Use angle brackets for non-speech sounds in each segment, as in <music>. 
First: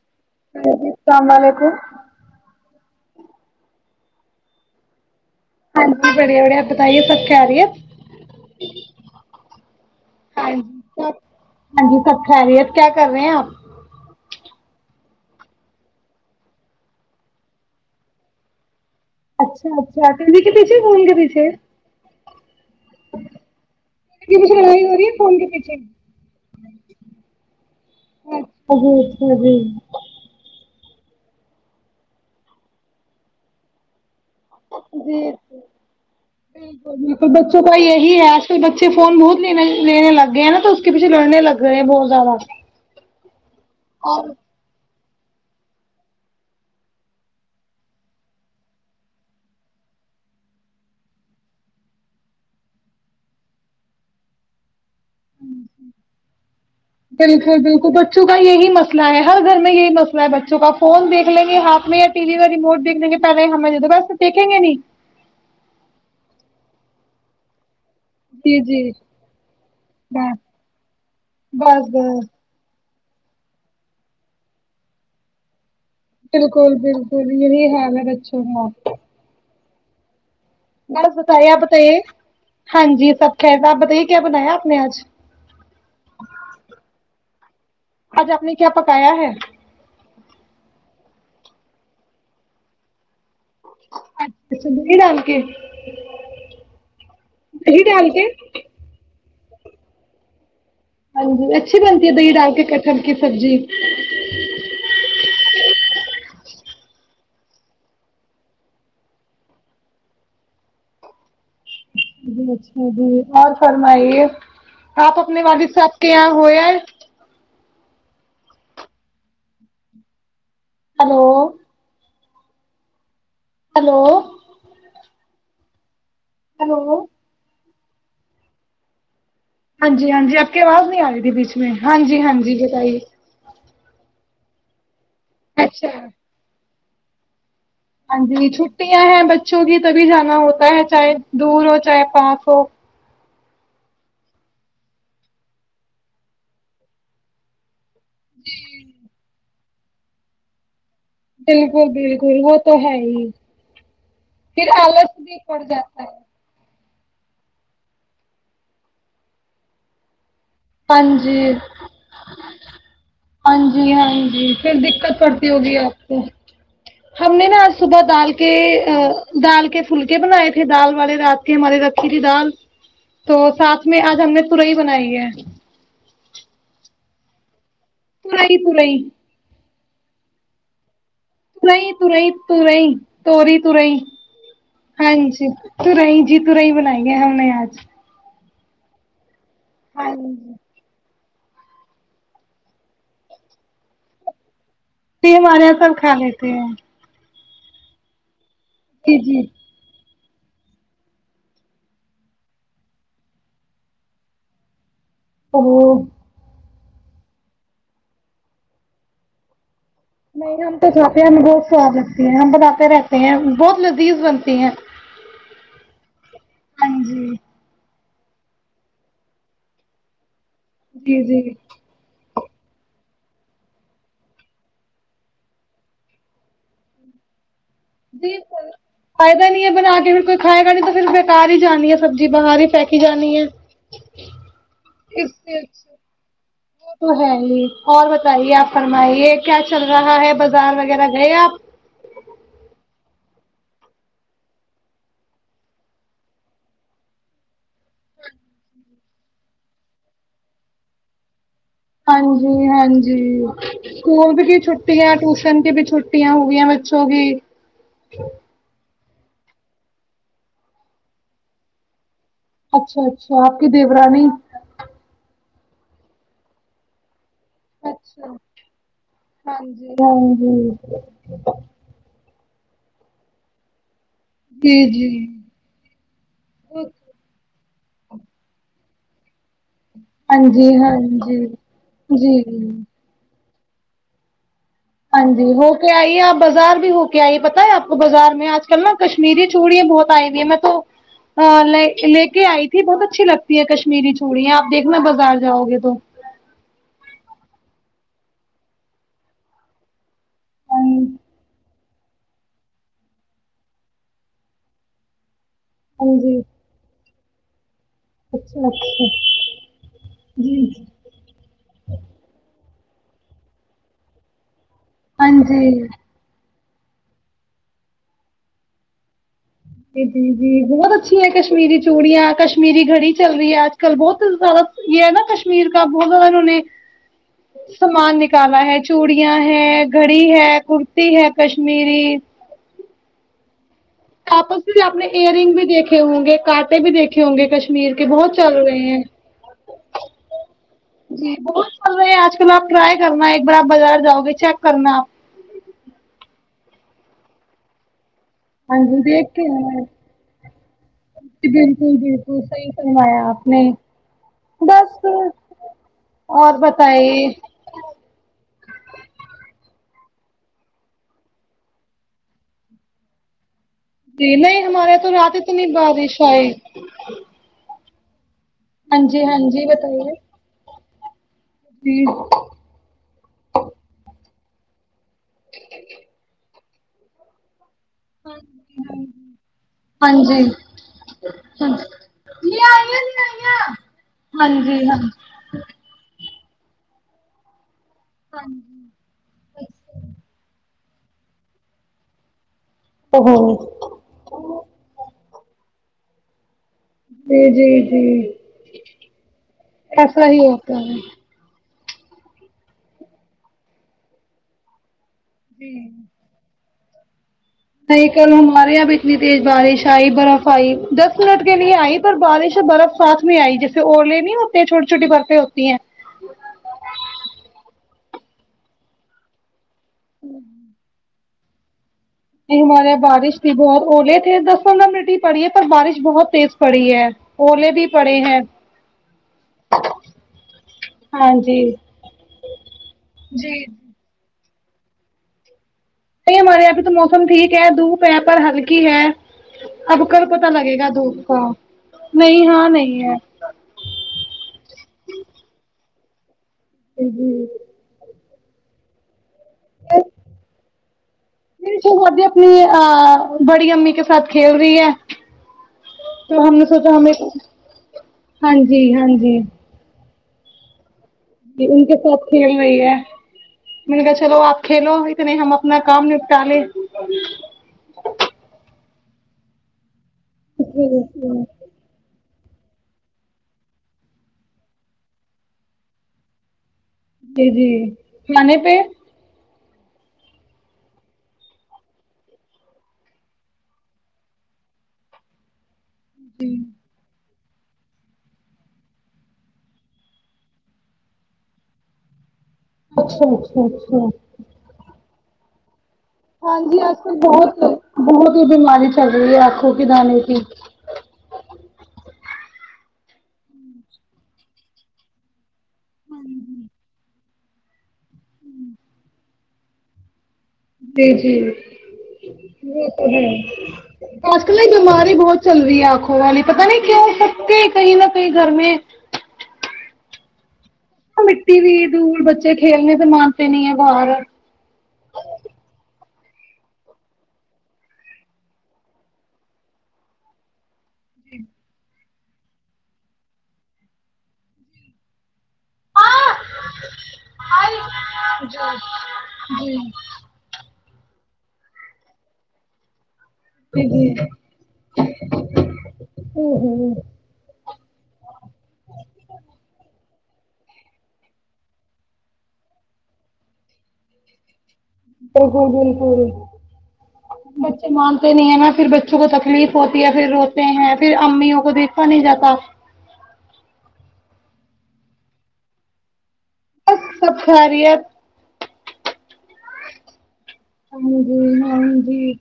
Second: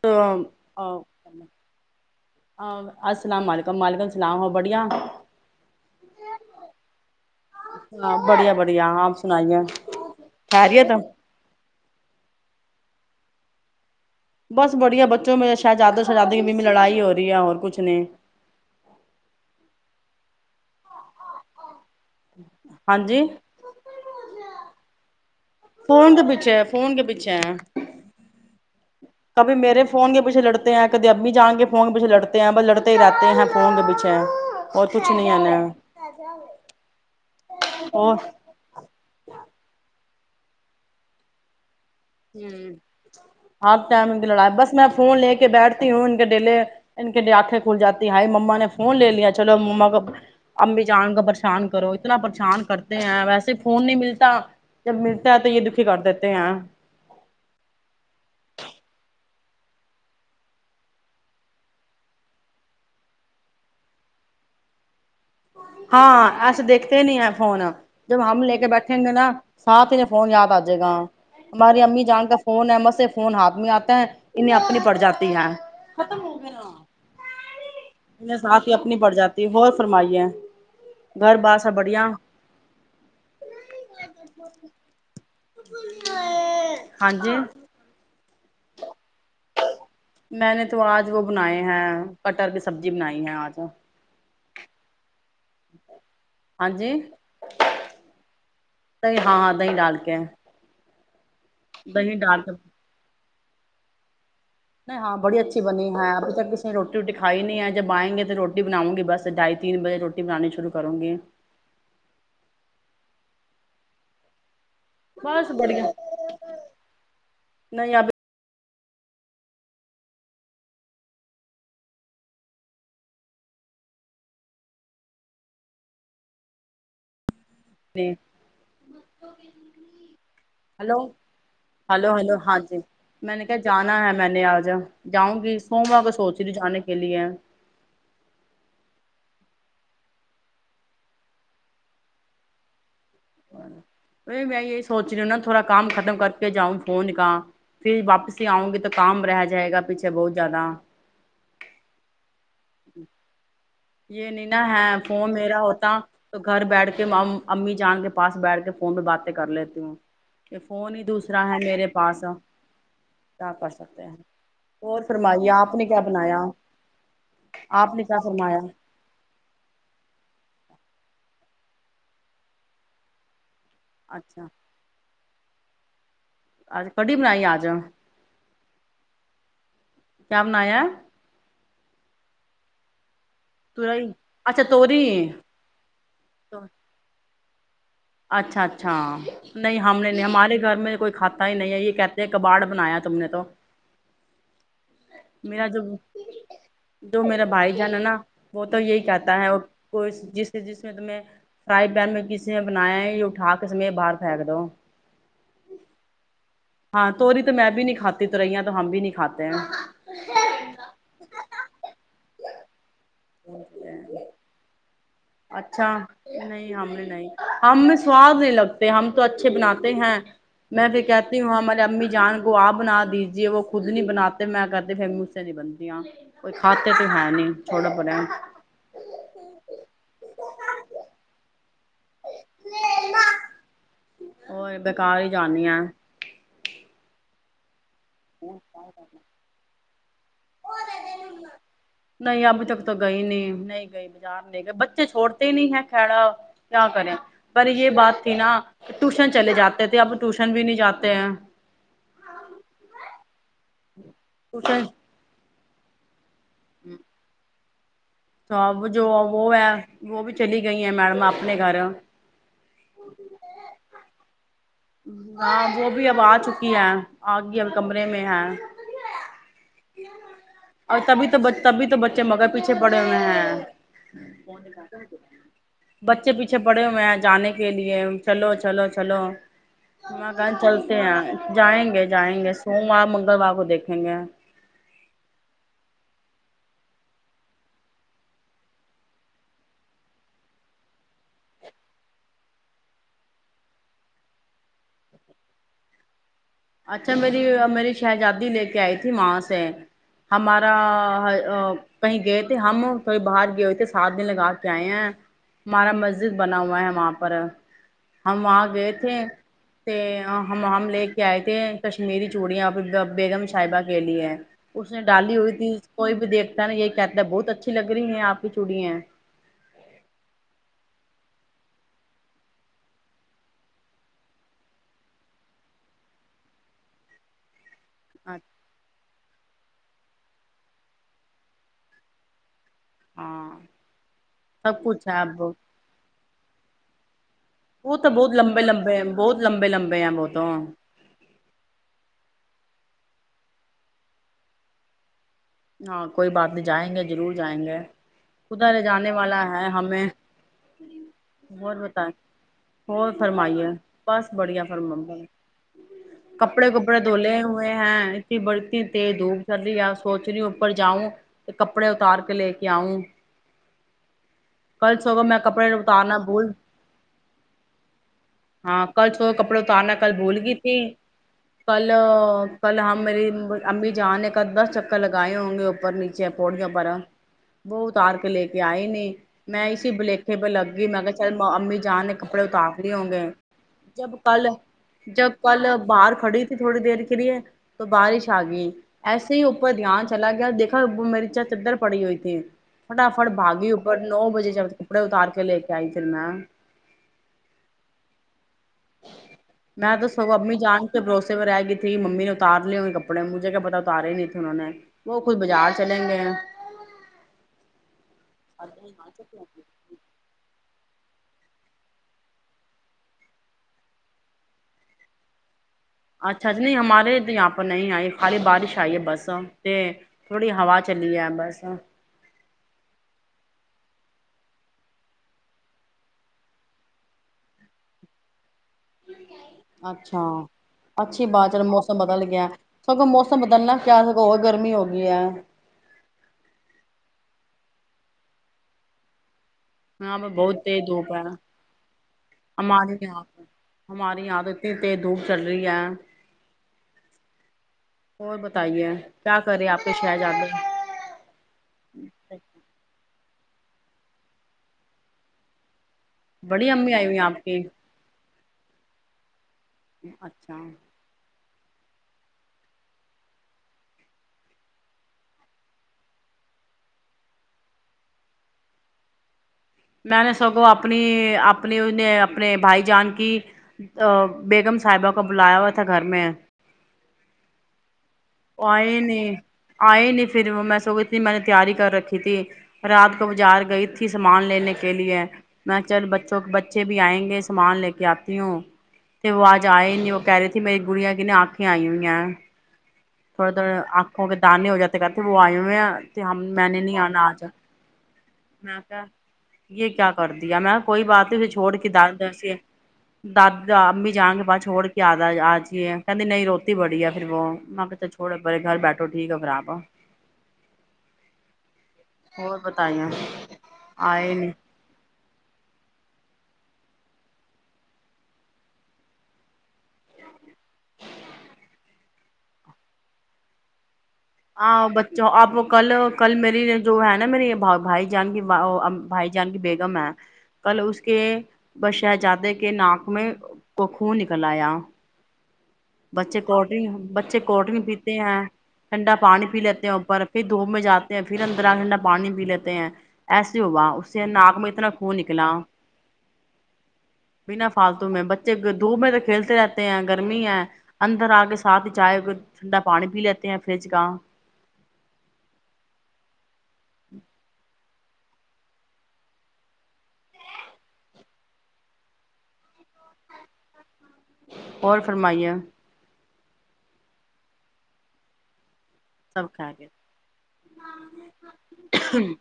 تو جی السلام علیکم السلام علیکم ملیکم سناؤ بڑیا ہاں جی بڑیا بڑیا بتائیے سکھےریت ہاں بڑھیا بڑھیا آپ سنائیے ہ ج خیریت ہاں ج سکھریت کیا کر رہے ہیں آپ بس بڑھیا بچوں میں شہزادوں شہزادی کی میں لڑائی ہو رہی ہے اور کچھ نہیں اچھا اچھا تو انیں کے پیچھے مون کے پیچھے ہاں جی ی فون کے پیچھے ہے فون کے پیچھے ہے اچھا جی اچھا جی کبھی میرے فون کے پیچھے لڑتے ہیں کد ابھی جان کے فون کے پیچے لڑتے ہیں بس لڑتے ہی رہتے ہیں فون کے پیچے جی جی بالکل بالکل بچوں کا یہی اور ہے آج کل بچے فون بہتنے لینے لگے گئے ن تو اس کے پچھے لڑنے لگا ہ آپ ٹائم کی لڑا بس میں فون لے کے بیٹھتی ہوں ان کے ڈیلے ان کے آنکھیں کھل جی ہائی مما نے فون لے لیا چلو ما کو ا بھی جان کو پریشان کرو اتنا پریشان کرتے ہیں ویسے فون نہیں ملتا جب ملتا ہے تو یہ دکھی کر دیتے ہیں بالکل بالکل بچوں کا یہی مسئلہ ہے ہر گھر میں یہی مسئلہ ہے بچوں کا فون دیکھ لیں گے ہاتھ میں یا ٹی وی میں ریموٹ دیکھ لیں گے پہلے ہمیں وس دیکھیں گے نہیں ہاں اس دیکھتے نہیں ہیں فونون جب ہم لے جی کے جی بیٹھیں گے نا ساتھ ہی فون بس یاد آ جائے گا ہماری بس امی جان بس کا فون ہے مس سے خون ہاتھ میں آتا ہیں انہیں اپنی پڑ جاتی ہے بالکل بالکل یہی حال ہے اچھا ہا فرمائی کیا بس بتے آپ بتائیے ہاں جی سب خیر تھا آپ بتائیے کیا بنایا آپ نے آج ہاں جی آج آپ نے کیا پکایا ہے ج وہ بنائے ہیں کٹر کی سبزی بنائی ہے آج تو اچھا دی ڈال گی ہاں جی ڈال کے ا ہاں ہاں ا د ہی ڈال کے ہاں جی اچھی بنتی ہے دہی ڈال کے کٹن کی سب جی نہیں ہاں بڑی اچھی بنی ہے ابھی تک روٹی روٹی کھائی نہیں ہے جب آئیں گے تو روٹی بناؤں گی بس ڈھائی تین بجے روٹی بنانی شرو کروں گ جی اچھا جی اور فرمائیے آپ اپنے بس والد بڑھیا صاحب کے یہاں ہو ار نہیں ابھی ہلو ہلو ہلو جی ہاں جی ہاں جی آب کے آواز نہیں آ رہی تھی بیچ میں ہاں ہلو جی ہاں ہلو جی بتائی میں نے کہا جانا ہے میں نے آج جؤں گی سوموار اچھا کا سوچی ج جانے کے لییا ہاں جی چھٹیاں ہیں بچوں کی تبھی جانا ہوتا ہے چاہے دور ہو چاہے پاس ہو نہیں میں یہ سوچ رہی ہوںا تھوڑا کام ختم کر کے جاؤں فونکا پھر واپس ہی آؤ گ تو کام رہ ج جائے گا پیچھے بہت زیادہ بالکل بالکل وہ تو ہے ہی یہ نہیں نا پھر ہے آلس فون بھی میرا پڑ ہوتا جاتا ہے تو گھر بیٹھ کے امی چاند کے پاس بیٹھ کے فون پہ باتیں کر لیتی ہوں یہ فون ہاں ہی جی دوسرا ہے میرے پاس کیا ہاں کر جی سکتے ہاں ہیں جی پھر اور دقت پڑتی فرمائیے ہوگی نے کیا آپ کو بنایا ہم نے نا آج آپ صبح نے کیا ڈال کے فرمایا دال کے پھلکے بنائے تھے دال والے رات کے ہمارے رکھی تھی دال تو ساتھ میں آج ہم نے اچھا ترئی بنائی ہے آج کڑی بناائی آ جؤ پوری پوری کیا بنایا رہی ت رہی ت رہی تریی تورئی اچھا توری ہاں جی تورئی جی تورئی بنائی ہے ہم نے اچھا اچھا اچھا نہیں ہم نے ہاں نہیں ہمارے گھر میں کوئی کھ ہی نہیں یہ کہتے ہیں کباڑ بنایا تم نے تو پ ہمارے یہاں سر کھا لیتی ہیں بائی جان ہے نا وہ تو یہی جی کہتا جی ہے اور کو جس سے جس میں تمہیں فرائی پین میں کسی نے بنایا ہے یہ اٹھا کے سم باہر پھینک دو ا <unintelligible> ہاں توری تو میں بھی نہیں کھاتی توریا تو ہم بھی نہیں کھاتے ہیں نہیں ہم تو کھاتے ہیں ہمیں بہت سواد لگتی ہے ہم بتاتے رہتے ہیں بہت لذیذ بنتی ہیں اچھا نہیں ہاں ہم نے جی نہیں ہم نے سواد نہیں لگتے ہم تو اچھے بناتے ہیں میں بھی جی کہتی جی ہوں ہماراری امی جان گ آپ بنا دیجیے وہ خود نہیں بناتے میں کہتے پھر اس سے نہیں بنتییا کوئی کھاتے تو ہے نہیں چھوڑو پرے جی فائدہ نہیں ہے بنا کے پھر کوئی کھائے گا نہیں تو پھر بےکار ہی جانی ہے سبزی باہر ہی پھیکی جانی ہے اور بیکار ہی اس جانی ہے وہ تو ہے ہی اور بتائیے آپ فرمائیے کیا چل رہا ہے بازار وغیرہ گئے آپ نہیں ابھی تک تو گئی نہیں نہیں گئی بازار نہیں گئے بچے چھوڑتے ہی نہیں ہے خڑا کیا کریں پر یہ بات تھی نا ٹیوشن چلے جاتے تھے اب ٹیوشن بھی نہیں جاتے ہیں ہاں جی ہاں جی اسکول بھی کی ٹیوشن چھٹییا ٹیوشن بھی چھو چھٹیاں ہو گئی ہیں بچوں کی سب <inaudible> جو وہ ہے وہ بھی چلی گئی ہیں میڈم اپنے گھر اچھا اچھا آپ کی دیورانی ہاں وہ بھی اب آ چکی ہے آگی اب کمرے میں اچھا ہے ہ جی ہاں ہ پچھ مگر پیچھے پڑے ہوئے ہیں جی جی بچے پیچھے پڑے ہو میں جانے کے لیے چلو چلو چلو ماں ہاں کہاں جی ہاں چلتے ہیں جی جائیں گے جی جائیں گے سوموار منگلوار کو دیکھیں گے ہاں جی ہو کے آئی آپ بازار بھی ہو کے آئی پت ہے آپ کو بازار میں آج کل نا کشمیری چوڑیاں بہت آئی ہوئی ہیں میں تو ل لے کے آئی تھی بہت اچھی لگتی ہے کشمیری چوڑی آپ دیکھنا بازار جاؤ گے تو اچھا میری میری شہزادی لے کے آئی تھی وہاں سے ہمارا ہاں کہیں گئے تھے ہم تھئی باہر گئے ہوئے تھے سات دن لگا کے آئے ہیں ہمارا ہاں مسجد جی بنا ہوا ہے وہاں پہ پر ہم وہاں اچھا گئے اچھا تھے جی ہم ہم لے کے کیا آتے ہیں کشمیری چوڑیاں آپ بیگم صاحبہ کے لیے ہے اس نے ہاں ڈالی ہوئی تھی جی کوئی بھی دیکھ نا یہ کہتا ہے بہت اچھی لگ رہی ہیں آپ کی چوڑیں جی جی جی بہت اچھی کشمیری چوڑیاں کشمیری گھڑی چل رہی ہے آج کل بہت زیادہ یہ ہے نا کشمیر کا بہت زیادہ انہوں نے سامان نکالا ہے چوڑیا ہے گھڑی ہے کرتی ہے کشمیری ہاں آپس میں بھی سب اپنے کچھ ہے ایئر اب رنگ بھی وہ دیکھے ہوں گے کانٹے بھی دیکھے ہوں گے کشمیر کے تو بہت چل لمبے رہے لمبے ہیں بہت لمبے لمبے ہیں وہ تو جی بہت چل رہے ہیں آج کل تول آپ ٹرائی کرنا ایک بار آپ بازار جاؤ گے چیک کرنا آپ ہاں کوئی بات نہیں جائیں گے ضرور جائیں گے ہاں ادھر جی جانے دیکھ والا کے ہے آنا۔ ہمیں جی ہو بالکل بت بالکل صحیح ہو فرمایا آپ نے فرمائیے بس بڑیا فرم بس اور کپڑے کپڑے بتائیے دھوولے ہوئے ہیں اتنی ب اتنی تز دھوپ چل رہی ہے پتری اوپر جاؤں تو کپڑے اتار کے لے کے آؤں جی نہیں ہمارے کل یہاں تو سو رات میں تو کپڑے نہیں با رہی اتارنا بھول شاید ہاں کل سو کپڑے اتارنا کل بھول گئی تھی کل جی کل ہم میری امی جہ نے کدا چپ لگائے ہوں گے اوپر نیچے پڑیاں برا وہ اتار کے لے کے آئی نہیں میں اسی ہاں بلیھے جی پہ لگ گئی میں کہ چل ہاں امی جان نے کپڑے لے اتار رہے آئیے ہوں لے گے آئیے جب کل ہاں جی ہاں جب کل باہر کھڑی تھوڑی دیر کے لیے تو بارش آ گئی ایسے ہی کہاں چلا گیا دیکھا وہ میری چا چدر پڑی ہوئی تھی فٹافٹ اوہو باگی اپر نو بجے ج کپڑے اتار کے لےتے جائچرناا جی جی جی ایسا ہی ہوتا ہے پھرری ممی نے اتار لیے ہونے کپڑے مجھے کیا پتا اتارے نہیںے سان وہ خود بازار جی چلیں گے نہیں کل ہمارے یہاں پ اتنی تیز بارش آئی برف ہائی دس منٹ کے لیے آئی پر بارش ہے برف ساتھ میں آئی جیسے الے نہیں ہوتے ہیں چھوٹی چھوٹی برفیں ہوتی ہیں اچھا اچا نہیں ہمارے تو یہاں پر نہیں آئے خالی بارش آئی ہے بس کہ تھوڑی ہا چلی ہے بیسا نہیں ہمارے یہاں بارش تھی بہت اولے تھے دس پندرہ منٹ ہی پڑی ہے پر بارش بہت تیز پڑی ہے الے بھی پڑے ہیں اچھا اچھی ہاں بات جی چل موسم بدل گیا سگو موسم جی بدلنا کیا سگ گرمی ہوگئی ہے نہیں ہمارے یہاںبھی تو موسم ٹھیک ہے دھوپ ہے پر ہلکی ہے اب یہاں پہ کل پتا بہت لگے تیز گا دھوپ ہے کا نہیں ہاں ہمارے نہیں ہے یہاں ہمارے یہاں تو اتنی تیز دھوپ چل رہی ہے <inaudible> اور بتائیے کیا کر رہے ہیں آپ کے شہزادے میری شہزادی اپنی بڑی امی کے ساتھ کھیل رہی ہے تو ہم نے بڑی امی سوچا آئی ہمیں ہوئی ہیں آپ کی ہاں جی ہاں جی اچھا ج ان کے ساتھ کھیل رہی ہے میں نے کہا چلو آپ کھیلو اتنے ہم اپنا کام نپٹالے میں نے سگوں اپنی اپنی اپنے بھائی جان کی بیگم صاحبہ کو بلایا ہوا تھا گھر میں جی جی کھانے پہ آئے نے آئی نہیں پھر میں سو اتنی میں نے تیاری کر رکھی تھی رات کو بازار گئی تھی سامان لینے کے لیے میں چل بچوں کے بچے بھی آئیں گے سامان لے کے آتی ہو تو وہ آج آئے نہیں وہ کہہ رہی تھی میری گڑیاں کن آکھیں آئی ہوئی ہیں اچھا تھوڑا اچھا تھوڑا اچھا آنکھوں کے دانے ہو جاتے کرتے بوائی میں ہاں جی نے آج نہیں کل آنا بہت بہت ہی میں بیماری کہ چل رہی ہے آنکھوں کے یہ کیا دانے کر کی دیا میں کوئی بات نہیں پھر چھوڑ کے دان جے داد امی جایں گ بعس چھوڑ کے آدا آج جی کہی نہیں روتی بڑی ہے پھر وہ م پتا چھوڑے بے گھر بیٹھو ٹھیک ہے خراب ہو جی جی اور وہ بتائیے تو آئے نہیں <unintelligible> چل رہی ہے آنکھوں والی پتا نہیں کیوں ہو سکتے کہیں نہ کہیں گھر میں وہ مٹی بھی دور بچے کھیلنے سے مانتے نہیں ہے باہر ہاں بچوں آپ کل کل میری جو ہے نا میری بھائی جان کی بھائی جان کی بیگم ہے کل اس کے بش شہزادے کے ناک میں کو خون نکل آیا بچے کو ڈرن بچے کول ڈرنک پیتے ہیں ٹھنڈا پانی پی لیتے ہیں اوپر پھر دھوپ میں جاتے پھر اندرٹھنڈا پانی پی لیتے ہیں ایسی ہوا جی جی اس سے ناک میں اتنا خن نکلا بنا فالتو میں بچے دھوپ میں تو کھیلتے رہتے ہیں گرمی ہے اندر آ کے ساتھ ہی چائے ہو کے ٹھنڈا پانی پی لیتے ہیں فریج کا <unintelligible> <unintelligible> مانتے نہیں ہیں نا پھر بچوں کو تکلیف ہوتی ہے پھر روتے ہیں پھر امیوں کو دیکھا نہیں جاتا اور فرمائییا بس سب خریت سب کھا گے ہاں جی ہاں جی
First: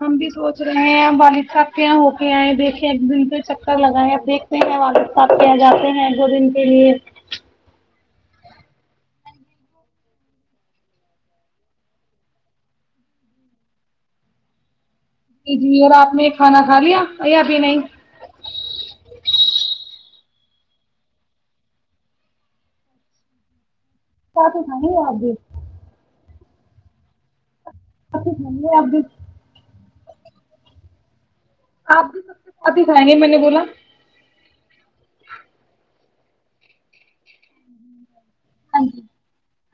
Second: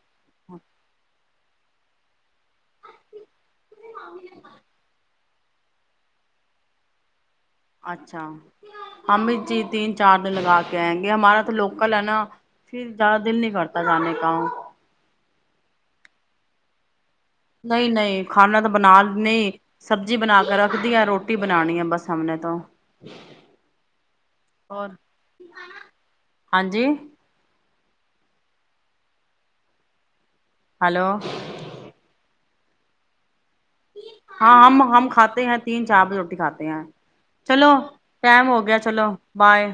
ہم بھی سوچ رہے ہیں بال سکیا ہو آئے دیکھے ایک دن سے چکر لگاائے ا دیکھتے ہیں وال سپ کیا جاتے ہیں دو دن کے لیے اچھا ہم اس چیز تین چار دن لگا کے آئیں گے ہمارا تو لوکل ہے نا پھر زیادہ دل نہیں کرتا جانے کا ج جی اور آپ نے کھانا کھا لیا یا ابھی نہیں نہیں کھانا تو بنا نہیں سب جی بنا کے رکھ دی ہے روٹی بنانی ہے بس سمنے تو کیا تو س اور ہے آ بھی ہاں جی <unintelligible> ہلو آپ بھی سب سے سات ہی کھائیں گے میں نے بولا ہاں ہم ہم کھاتے ہیں تین چار بے روٹی کھاتے ہیں چلو ٹائم ہو گیا چلو بائے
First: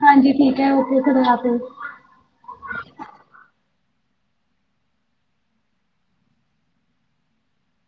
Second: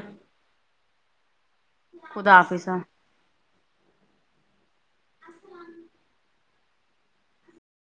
<unintelligible> خدا آفظا